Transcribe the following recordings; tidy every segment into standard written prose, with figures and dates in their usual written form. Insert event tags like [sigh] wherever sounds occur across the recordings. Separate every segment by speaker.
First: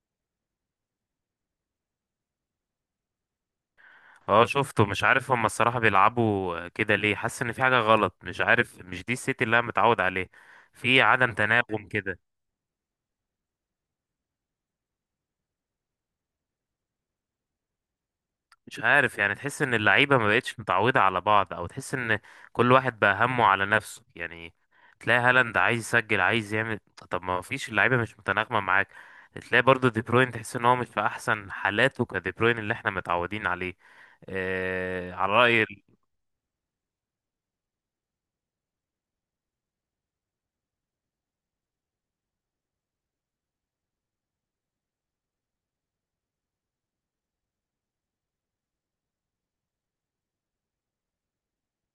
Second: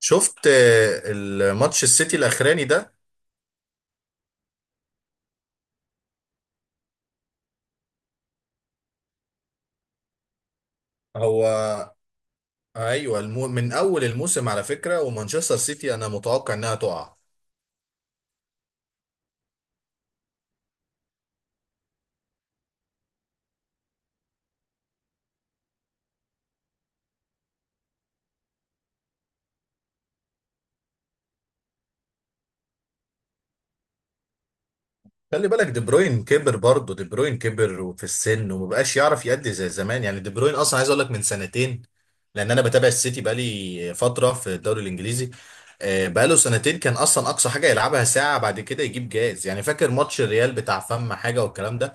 Speaker 1: شفت الماتش السيتي الاخراني ده.
Speaker 2: اه شفته، مش عارف هما الصراحة بيلعبوا كده ليه. حاسس ان في حاجة غلط، مش عارف، مش دي السيتي اللي انا متعود عليه. في عدم
Speaker 1: هو،
Speaker 2: تناغم كده.
Speaker 1: ايوه، من اول الموسم، على فكره، ومانشستر سيتي انا متوقع انها تقع.
Speaker 2: مش عارف يعني، تحس ان اللعيبة ما بقتش متعودة على بعض، او تحس ان كل واحد بقى همه على نفسه يعني. تلاقي هالاند عايز يسجل، عايز يعمل. طب ما فيش، اللعيبة مش متناغمة معاك. تلاقي برضو دي بروين، تحس ان هو مش في احسن حالاته، كدي بروين اللي احنا متعودين عليه. على
Speaker 1: خلي
Speaker 2: رأي.
Speaker 1: بالك، دي بروين كبر، برضه دي بروين كبر وفي السن، ومبقاش يعرف يأدي زي زمان، يعني دي بروين اصلا عايز اقول لك من سنتين، لان انا بتابع السيتي بقالي فتره في الدوري الانجليزي. بقاله سنتين كان اصلا اقصى حاجه يلعبها ساعه، بعد كده يجيب جاز، يعني فاكر ماتش الريال بتاع فم حاجه والكلام ده.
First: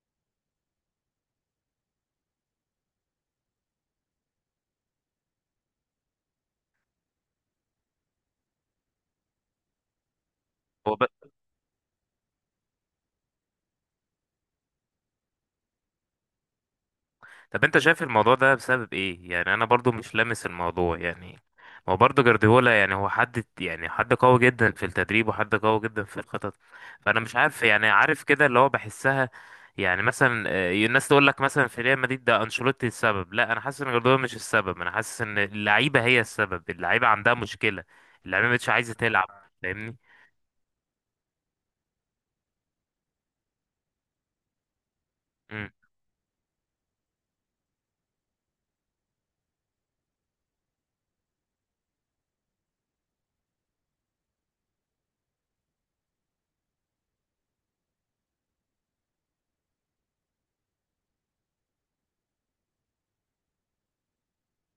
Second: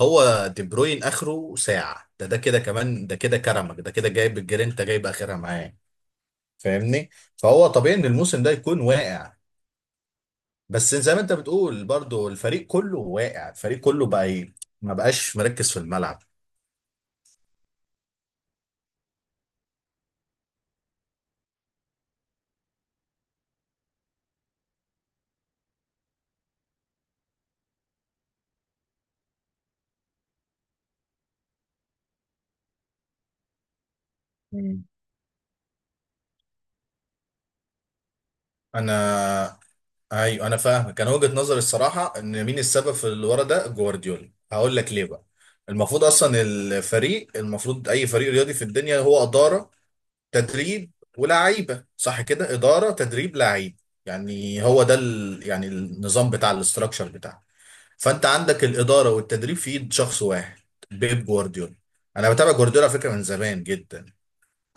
Speaker 1: هو دي بروين اخره ساعه، ده كده، كمان ده كده، كرمك ده كده، جايب الجرينتا، جايب اخرها معاه. فاهمني؟ فهو طبيعي ان الموسم ده يكون واقع. بس زي ما انت بتقول، برضو الفريق كله واقع، الفريق كله بقى ايه؟ ما بقاش مركز في الملعب.
Speaker 2: طب انت شايف الموضوع ده بسبب ايه يعني؟ انا برضو مش لامس الموضوع يعني. هو برضو جارديولا يعني، هو حد يعني، حد قوي جدا في التدريب وحد قوي جدا في الخطط. فانا مش عارف يعني، عارف كده اللي هو بحسها. يعني مثلا الناس تقول لك مثلا في ريال مدريد ده انشيلوتي السبب. لا، انا حاسس ان جارديولا مش السبب،
Speaker 1: مم.
Speaker 2: انا حاسس ان اللعيبه هي السبب. اللعيبه عندها مشكله، اللعيبه مش عايزه تلعب.
Speaker 1: انا
Speaker 2: فاهمني.
Speaker 1: ايوه، انا فاهم. كان وجهة نظري الصراحه ان مين السبب في اللي ورا ده؟ جوارديولا، هقول لك ليه بقى.
Speaker 2: مم.
Speaker 1: المفروض اصلا الفريق المفروض اي فريق رياضي في الدنيا هو اداره، تدريب، ولاعيبه. صح كده؟ اداره، تدريب، لعيب. يعني هو ده يعني النظام بتاع الاستراكشر بتاعه. فانت عندك الاداره والتدريب في ايد شخص واحد، بيب جوارديولا. انا بتابع جوارديولا على فكره من زمان جدا.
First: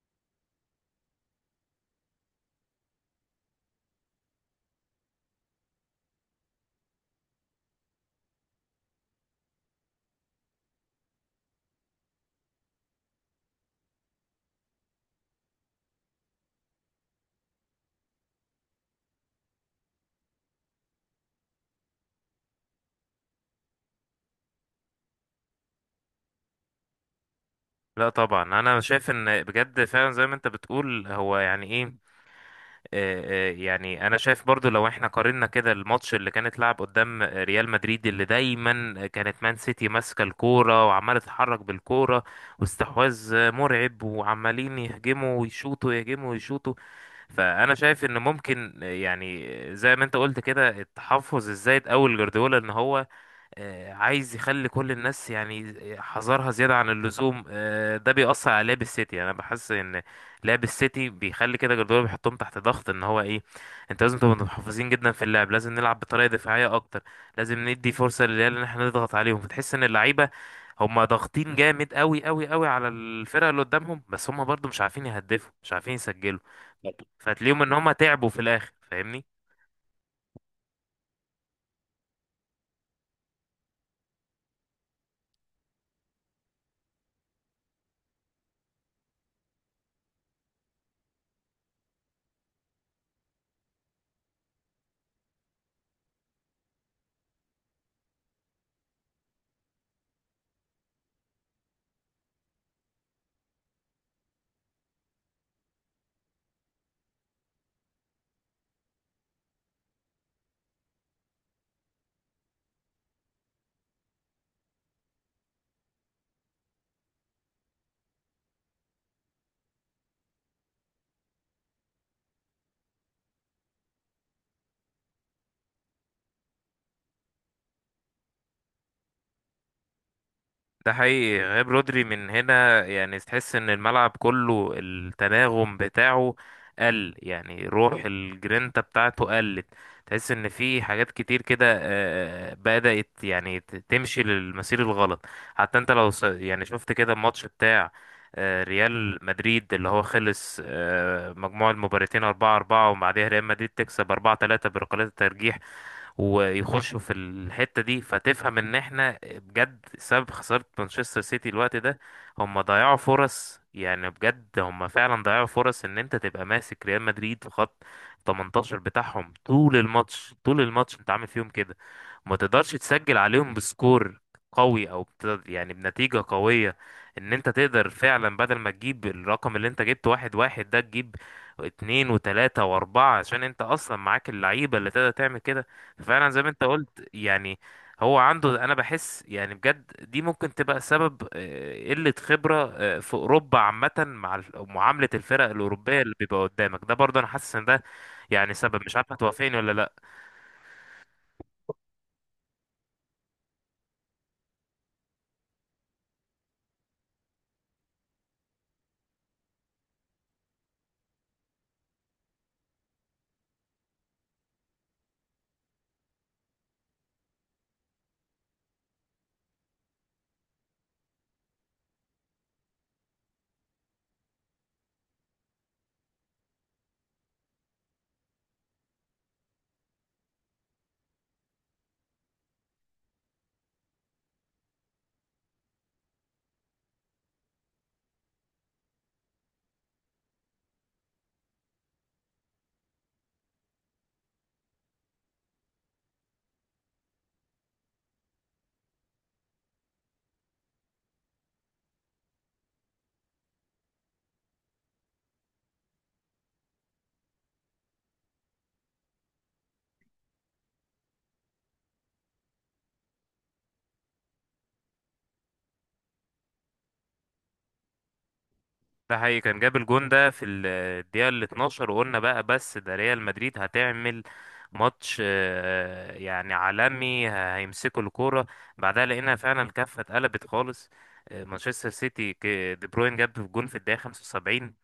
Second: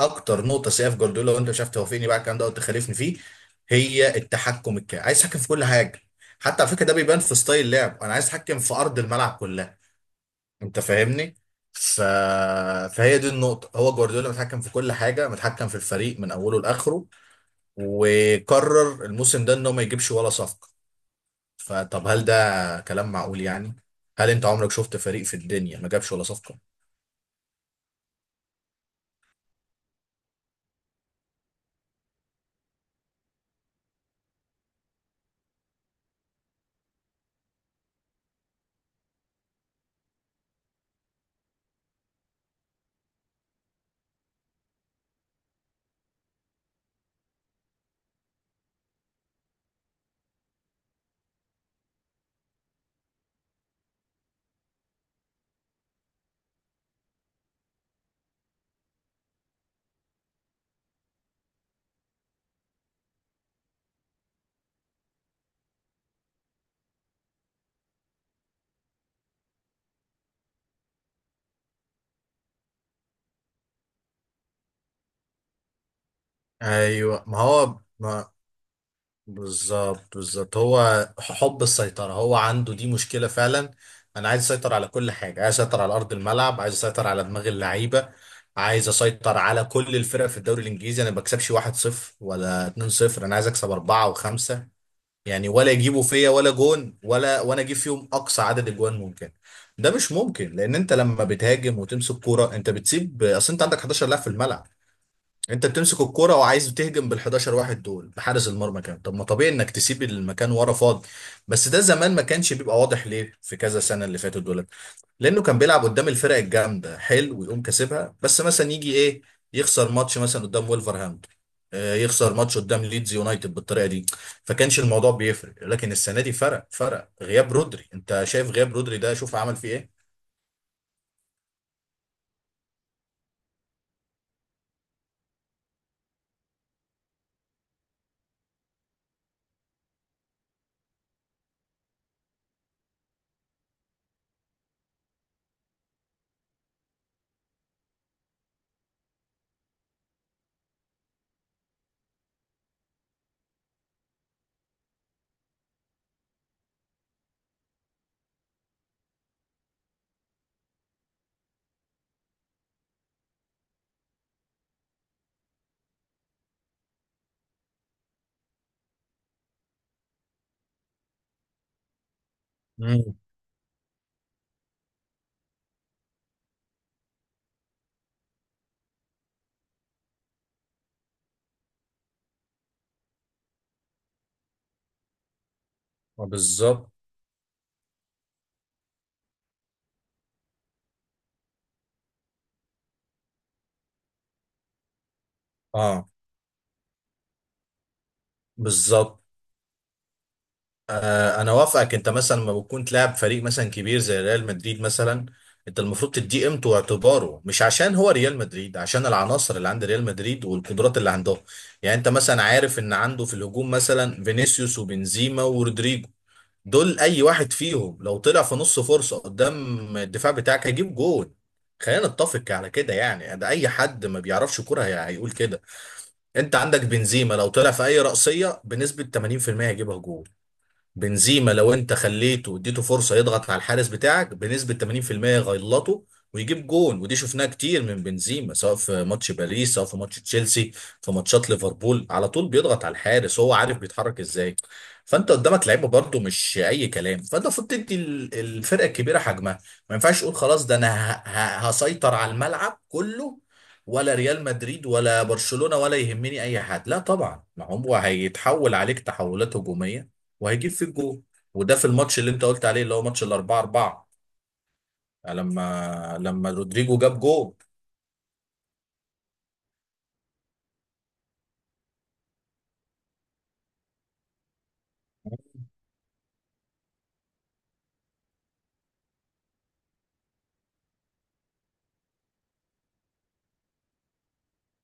Speaker 1: اكتر نقطه سيئه في جوارديولا، وانت شفت توافقني بقى على الكلام ده وتخالفني فيه، هي التحكم الكامل. عايز يتحكم في كل حاجه، حتى على فكره ده بيبان في ستايل لعب، انا عايز اتحكم في ارض الملعب كلها. انت فاهمني؟ ف... فهي دي النقطة. هو جوارديولا متحكم في كل حاجة، متحكم في الفريق من أوله لآخره، وقرر الموسم ده إنه ما يجيبش ولا صفقة. فطب هل ده كلام معقول يعني؟ هل أنت عمرك شفت فريق في الدنيا ما جابش ولا صفقة؟
Speaker 2: لا طبعا، انا شايف ان بجد فعلا زي ما انت بتقول هو يعني ايه، يعني انا شايف برضو لو احنا قارنا كده الماتش اللي كانت لعب قدام ريال مدريد، اللي دايما كانت مان سيتي ماسكه الكوره وعماله تتحرك بالكوره، واستحواذ مرعب، وعمالين يهجموا ويشوطوا، يهجموا ويشوطوا. فانا شايف ان ممكن، يعني زي ما انت قلت كده، التحفظ الزايد اول جوارديولا ان هو عايز يخلي كل الناس يعني حذرها زيادة عن اللزوم. ده بيأثر على لعب السيتي يعني. أنا بحس إن لعب السيتي بيخلي كده، جوارديولا بيحطهم تحت ضغط إن هو إيه، أنت لازم تبقى محافظين جدا في اللعب، لازم نلعب بطريقة دفاعية أكتر، لازم ندي فرصة للعيال إن إحنا نضغط عليهم. فتحس إن اللعيبة هما ضاغطين جامد، قوي قوي قوي على الفرقة اللي قدامهم، بس هما برضو مش عارفين يهدفوا، مش عارفين يسجلوا.
Speaker 1: ايوه، ما
Speaker 2: فتلاقيهم إن
Speaker 1: هو
Speaker 2: هما تعبوا
Speaker 1: ما
Speaker 2: في الآخر. فاهمني.
Speaker 1: بالظبط، بالظبط. هو حب السيطرة، هو عنده دي مشكلة فعلا. أنا عايز أسيطر على كل حاجة، عايز أسيطر على أرض الملعب، عايز أسيطر على دماغ اللعيبة، عايز أسيطر على كل الفرق في الدوري الإنجليزي. أنا ما بكسبش 1-0 ولا 2-0. أنا عايز أكسب أربعة وخمسة، يعني ولا يجيبوا فيا ولا جون، ولا وأنا أجيب فيهم أقصى عدد أجوان ممكن. ده مش ممكن، لأن أنت لما بتهاجم وتمسك كورة أنت بتسيب. أصل أنت عندك 11 لاعب في الملعب، انت بتمسك الكرة وعايز تهجم بال 11 واحد دول بحارس المرمى كان طب ما طبيعي انك تسيب المكان ورا فاضي. بس ده زمان ما كانش بيبقى واضح ليه، في كذا سنة اللي فاتت دولت، لانه كان بيلعب قدام الفرق الجامدة حلو ويقوم كاسبها. بس مثلا يجي ايه، يخسر ماتش مثلا قدام وولفرهامبتون، يخسر ماتش قدام ليدز يونايتد بالطريقة دي، فكانش الموضوع بيفرق. لكن السنة دي فرق، فرق غياب رودري. انت شايف غياب رودري ده شوف عمل فيه ايه.
Speaker 2: ده حقيقي، غياب رودري من هنا يعني، تحس ان الملعب كله التناغم بتاعه قل، يعني روح الجرينتا بتاعته قلت. تحس ان في حاجات كتير كده بدأت يعني تمشي للمسير الغلط. حتى انت لو يعني شفت كده الماتش بتاع ريال مدريد، اللي هو خلص مجموع المباراتين 4 4، وبعدها ريال مدريد تكسب 4 3 بركلات الترجيح، ويخشوا في الحتة دي. فتفهم ان احنا بجد سبب خسارة مانشستر سيتي الوقت ده، هم ضيعوا فرص يعني، بجد هم فعلا ضيعوا فرص. ان انت تبقى ماسك ريال مدريد في خط 18 بتاعهم طول الماتش، طول الماتش انت عامل فيهم كده، ما تقدرش
Speaker 1: مم.
Speaker 2: تسجل عليهم بسكور قوي او يعني بنتيجة قوية، ان انت تقدر فعلا بدل ما تجيب الرقم اللي انت جبته واحد واحد ده، تجيب اتنين وتلاتة واربعة، عشان انت اصلا معاك اللعيبة اللي تقدر تعمل كده. فعلا زي ما انت
Speaker 1: بالظبط.
Speaker 2: قلت يعني. هو عنده، انا بحس يعني بجد، دي ممكن تبقى سبب، قلة خبرة في اوروبا عامة مع معاملة الفرق الاوروبية
Speaker 1: اه،
Speaker 2: اللي بيبقى قدامك ده. برضه انا حاسس ان ده يعني سبب، مش عارف
Speaker 1: بالظبط.
Speaker 2: هتوافقني ولا لا.
Speaker 1: انا وافقك. انت مثلا لما بتكون تلاعب فريق مثلا كبير زي ريال مدريد مثلا، انت المفروض تديه قيمته واعتباره. مش عشان هو ريال مدريد، عشان العناصر اللي عند ريال مدريد والقدرات اللي عندهم. يعني انت مثلا عارف ان عنده في الهجوم مثلا فينيسيوس وبنزيما ورودريجو، دول اي واحد فيهم لو طلع في نص فرصة قدام الدفاع بتاعك هيجيب جول. خلينا نتفق على كده يعني، ده اي حد ما بيعرفش كرة هيقول كده. انت عندك بنزيما لو طلع في اي رأسية بنسبة 80% هيجيبها جول. بنزيما لو انت خليته واديته فرصه يضغط على الحارس بتاعك بنسبه 80% يغلطه ويجيب جون. ودي شفناها كتير من بنزيما، سواء في ماتش باريس، سواء في ماتش تشيلسي، في ماتشات ليفربول على طول بيضغط على الحارس، هو عارف بيتحرك ازاي. فانت قدامك لعيبه برضو مش اي كلام، فانت المفروض تدي الفرقه الكبيره حجمها. ما ينفعش تقول خلاص ده انا هسيطر على الملعب كله، ولا ريال مدريد ولا برشلونه ولا يهمني اي حد. لا طبعا، ما هو هيتحول عليك تحولات هجوميه وهيجيب فيك جول. وده في الماتش اللي انت قلت عليه، اللي هو ماتش الاربعة اربعة، لما رودريجو جاب جول.
Speaker 2: ده حقيقي، كان جاب الجون ده في الدقيقة ال 12، وقلنا بقى بس ده ريال مدريد هتعمل ماتش يعني عالمي، هيمسكوا الكورة. بعدها لقينا فعلا الكفة اتقلبت خالص. مانشستر سيتي، دي بروين جاب الجون في الدقيقة 75،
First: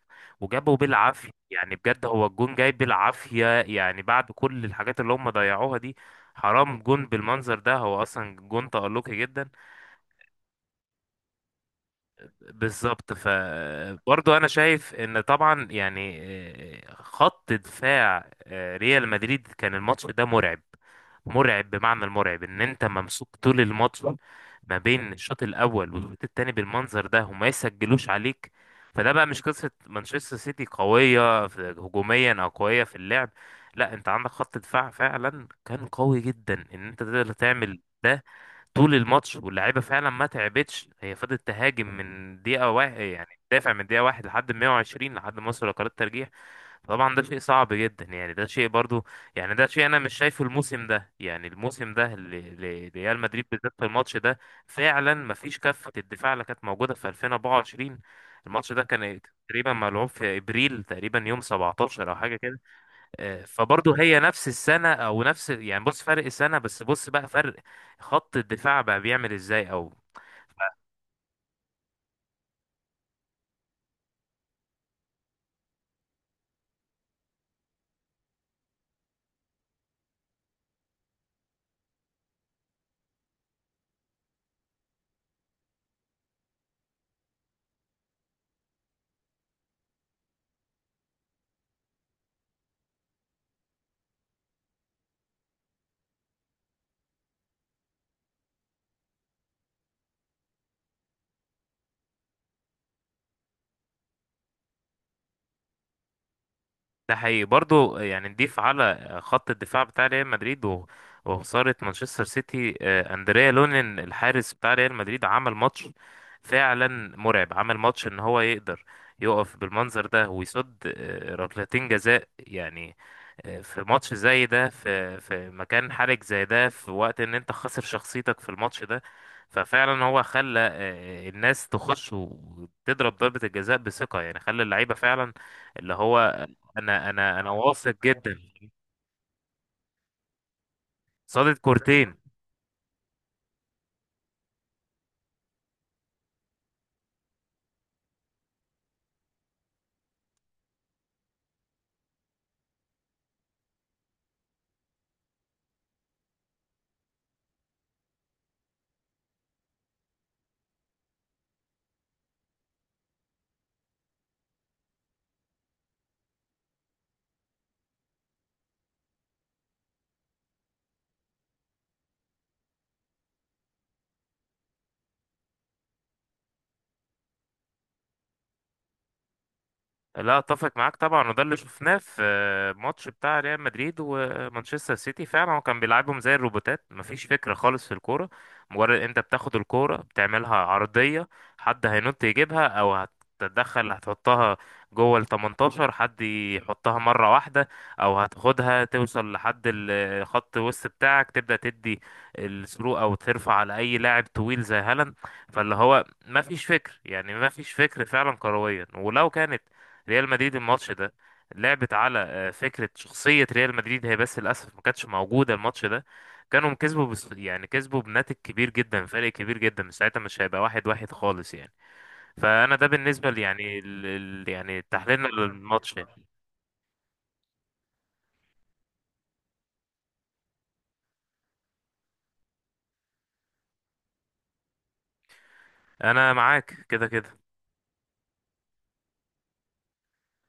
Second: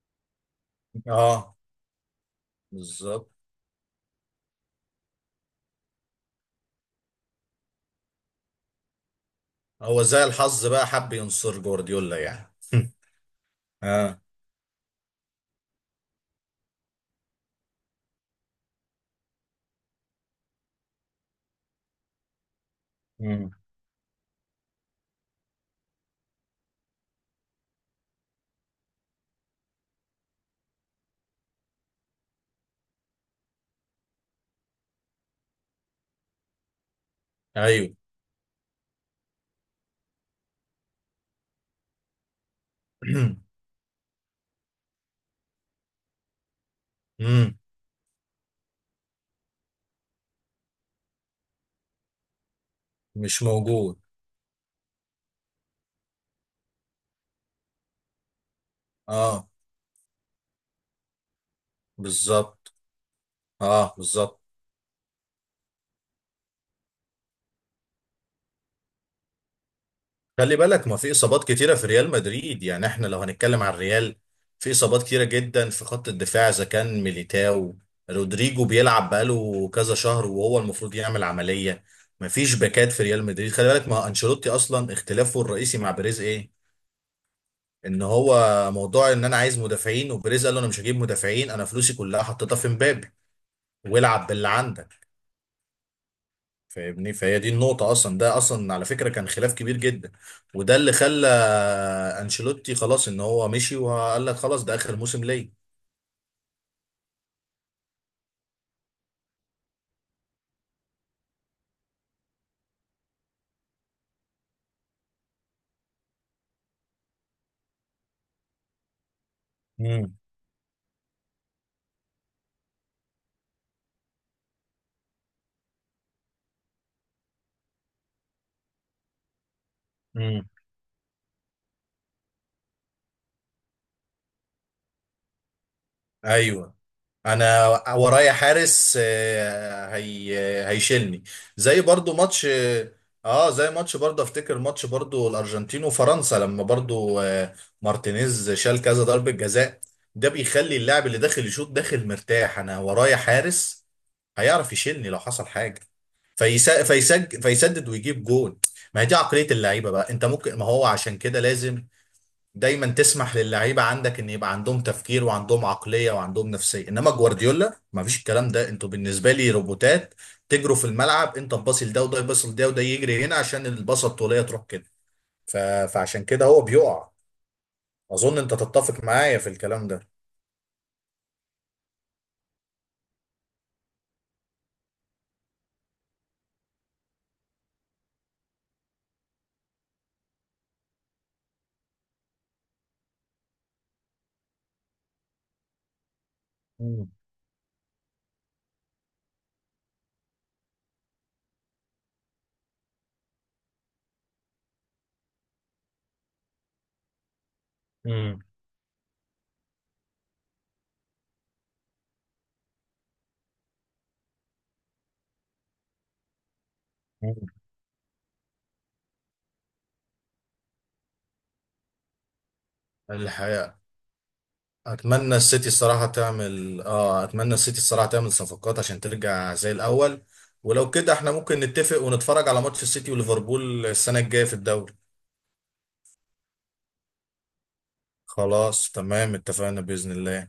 Speaker 2: وجابه بالعافية
Speaker 1: اه،
Speaker 2: يعني، بجد هو الجون جاي
Speaker 1: بالظبط.
Speaker 2: بالعافية يعني، بعد كل الحاجات اللي هم ضيعوها دي. حرام جون بالمنظر ده، هو أصلا جون تألقي جدا.
Speaker 1: هو زي الحظ بقى حب ينصر جوارديولا يعني [laughs]
Speaker 2: بالظبط.
Speaker 1: اه.
Speaker 2: فبرضه انا شايف ان طبعا يعني خط دفاع ريال مدريد كان الماتش ده مرعب. مرعب بمعنى المرعب، ان انت ممسوك
Speaker 1: مم.
Speaker 2: طول الماتش ما بين الشوط الاول والشوط التاني بالمنظر ده وما يسجلوش عليك. فده بقى مش قصة مانشستر سيتي قوية هجوميا او قوية في اللعب، لا، انت عندك خط دفاع فعلا كان قوي جدا ان انت تقدر تعمل
Speaker 1: ايوه.
Speaker 2: ده طول الماتش. واللعيبه فعلا ما تعبتش، هي فضلت تهاجم من دقيقه واحد، يعني
Speaker 1: [clears throat]
Speaker 2: تدافع من دقيقه واحد لحد 120، لحد ما وصلوا لقرار الترجيح. طبعا ده شيء
Speaker 1: مم.
Speaker 2: صعب جدا يعني، ده شيء برضو، يعني ده شيء انا مش شايفه الموسم ده، يعني الموسم ده لريال
Speaker 1: مش
Speaker 2: مدريد بالذات في
Speaker 1: موجود.
Speaker 2: الماتش ده، فعلا ما فيش كفه الدفاع اللي كانت موجوده في 2024. الماتش ده كان
Speaker 1: اه،
Speaker 2: تقريبا ملعوب في ابريل، تقريبا يوم 17 او حاجه
Speaker 1: بالظبط.
Speaker 2: كده. فبرضه
Speaker 1: اه،
Speaker 2: هي
Speaker 1: بالظبط.
Speaker 2: نفس السنة، أو نفس يعني، بص فرق السنة، بس بص بقى فرق خط الدفاع بقى بيعمل إزاي أو.
Speaker 1: خلي بالك ما في اصابات كتيره في ريال مدريد، يعني احنا لو هنتكلم عن الريال، في اصابات كتيره جدا في خط الدفاع. اذا كان ميليتاو، رودريجو بيلعب بقاله كذا شهر وهو المفروض يعمل عمليه. ما فيش باكات في ريال مدريد. خلي بالك ما انشيلوتي اصلا اختلافه الرئيسي مع بيريز ايه؟ ان هو موضوع ان انا عايز مدافعين، وبيريز قال له انا مش هجيب مدافعين، انا فلوسي كلها حطيتها في مبابي والعب باللي عندك. فاهمني؟ فهي دي النقطة أصلا. ده أصلا على فكرة كان خلاف كبير جدا، وده اللي خلى أنشيلوتي خلاص إن هو مشي وقال لك خلاص ده آخر موسم ليا.
Speaker 2: ده حقيقي برضو، يعني نضيف على خط الدفاع بتاع ريال مدريد وخسارة مانشستر سيتي، أندريا لونين الحارس بتاع ريال مدريد عمل ماتش فعلا مرعب، عمل ماتش ان هو يقدر يقف بالمنظر
Speaker 1: امم.
Speaker 2: ده ويصد ركلتين جزاء يعني في ماتش زي ده، في في مكان حرج زي ده، في وقت ان انت خسر شخصيتك في الماتش ده. ففعلا هو
Speaker 1: امم.
Speaker 2: خلى الناس تخش وتضرب ضربة الجزاء بثقة يعني، خلى اللعيبة فعلا اللي هو
Speaker 1: ايوه.
Speaker 2: انا
Speaker 1: انا
Speaker 2: واثق
Speaker 1: ورايا
Speaker 2: جدا،
Speaker 1: حارس. آه، هي هيشيلني.
Speaker 2: صادت
Speaker 1: زي
Speaker 2: كورتين.
Speaker 1: برضو ماتش اه زي ماتش برضو افتكر ماتش برضو الارجنتين وفرنسا لما برضو مارتينيز شال كذا ضربة جزاء. ده بيخلي اللاعب اللي داخل يشوط داخل مرتاح، انا ورايا حارس هيعرف يشيلني لو حصل حاجة، فيسا- فيسج فيسدد ويجيب جون. ما هي دي عقلية اللعيبة بقى. انت ممكن ما هو عشان كده لازم دايما تسمح للعيبة عندك ان يبقى عندهم تفكير وعندهم عقلية وعندهم نفسية. انما جوارديولا ما فيش الكلام ده، انتوا بالنسبة لي روبوتات، تجروا في الملعب، انت تباصي لده وده يباصي لده وده يجري هنا عشان الباصة الطولية تروح كده. ف... فعشان كده هو بيقع. اظن انت تتفق معايا في الكلام ده.
Speaker 2: لا اتفق معاك طبعا، وده اللي شفناه في ماتش بتاع ريال مدريد ومانشستر سيتي. فعلا هو كان بيلعبهم زي الروبوتات، مفيش فكرة خالص في الكورة. مجرد انت بتاخد الكورة بتعملها عرضية، حد هينط يجيبها، او هتتدخل هتحطها جوه ال 18، حد يحطها
Speaker 1: مم.
Speaker 2: مرة واحدة. او هتاخدها توصل لحد خط الوسط بتاعك، تبدأ تدي الثرو، او ترفع على اي لاعب طويل زي هالاند. فاللي هو ما فيش فكر يعني، ما فيش فكر فعلا
Speaker 1: مم.
Speaker 2: كرويا. ولو كانت ريال مدريد الماتش ده لعبت على فكرة شخصية ريال مدريد هي، بس للأسف ما كانتش موجودة الماتش ده، كانوا كسبوا، بس
Speaker 1: مم.
Speaker 2: يعني كسبوا بناتج كبير جدا، فرق كبير جدا، من ساعتها مش هيبقى واحد واحد خالص يعني. فأنا ده بالنسبة يعني
Speaker 1: الحقيقة،
Speaker 2: يعني تحليلنا للماتش يعني.
Speaker 1: اتمنى السيتي الصراحه تعمل صفقات عشان ترجع زي الاول. ولو كده احنا ممكن نتفق ونتفرج على ماتش السيتي وليفربول السنه الجايه في الدوري.
Speaker 2: أنا معاك كده كده.
Speaker 1: خلاص تمام، اتفقنا باذن الله.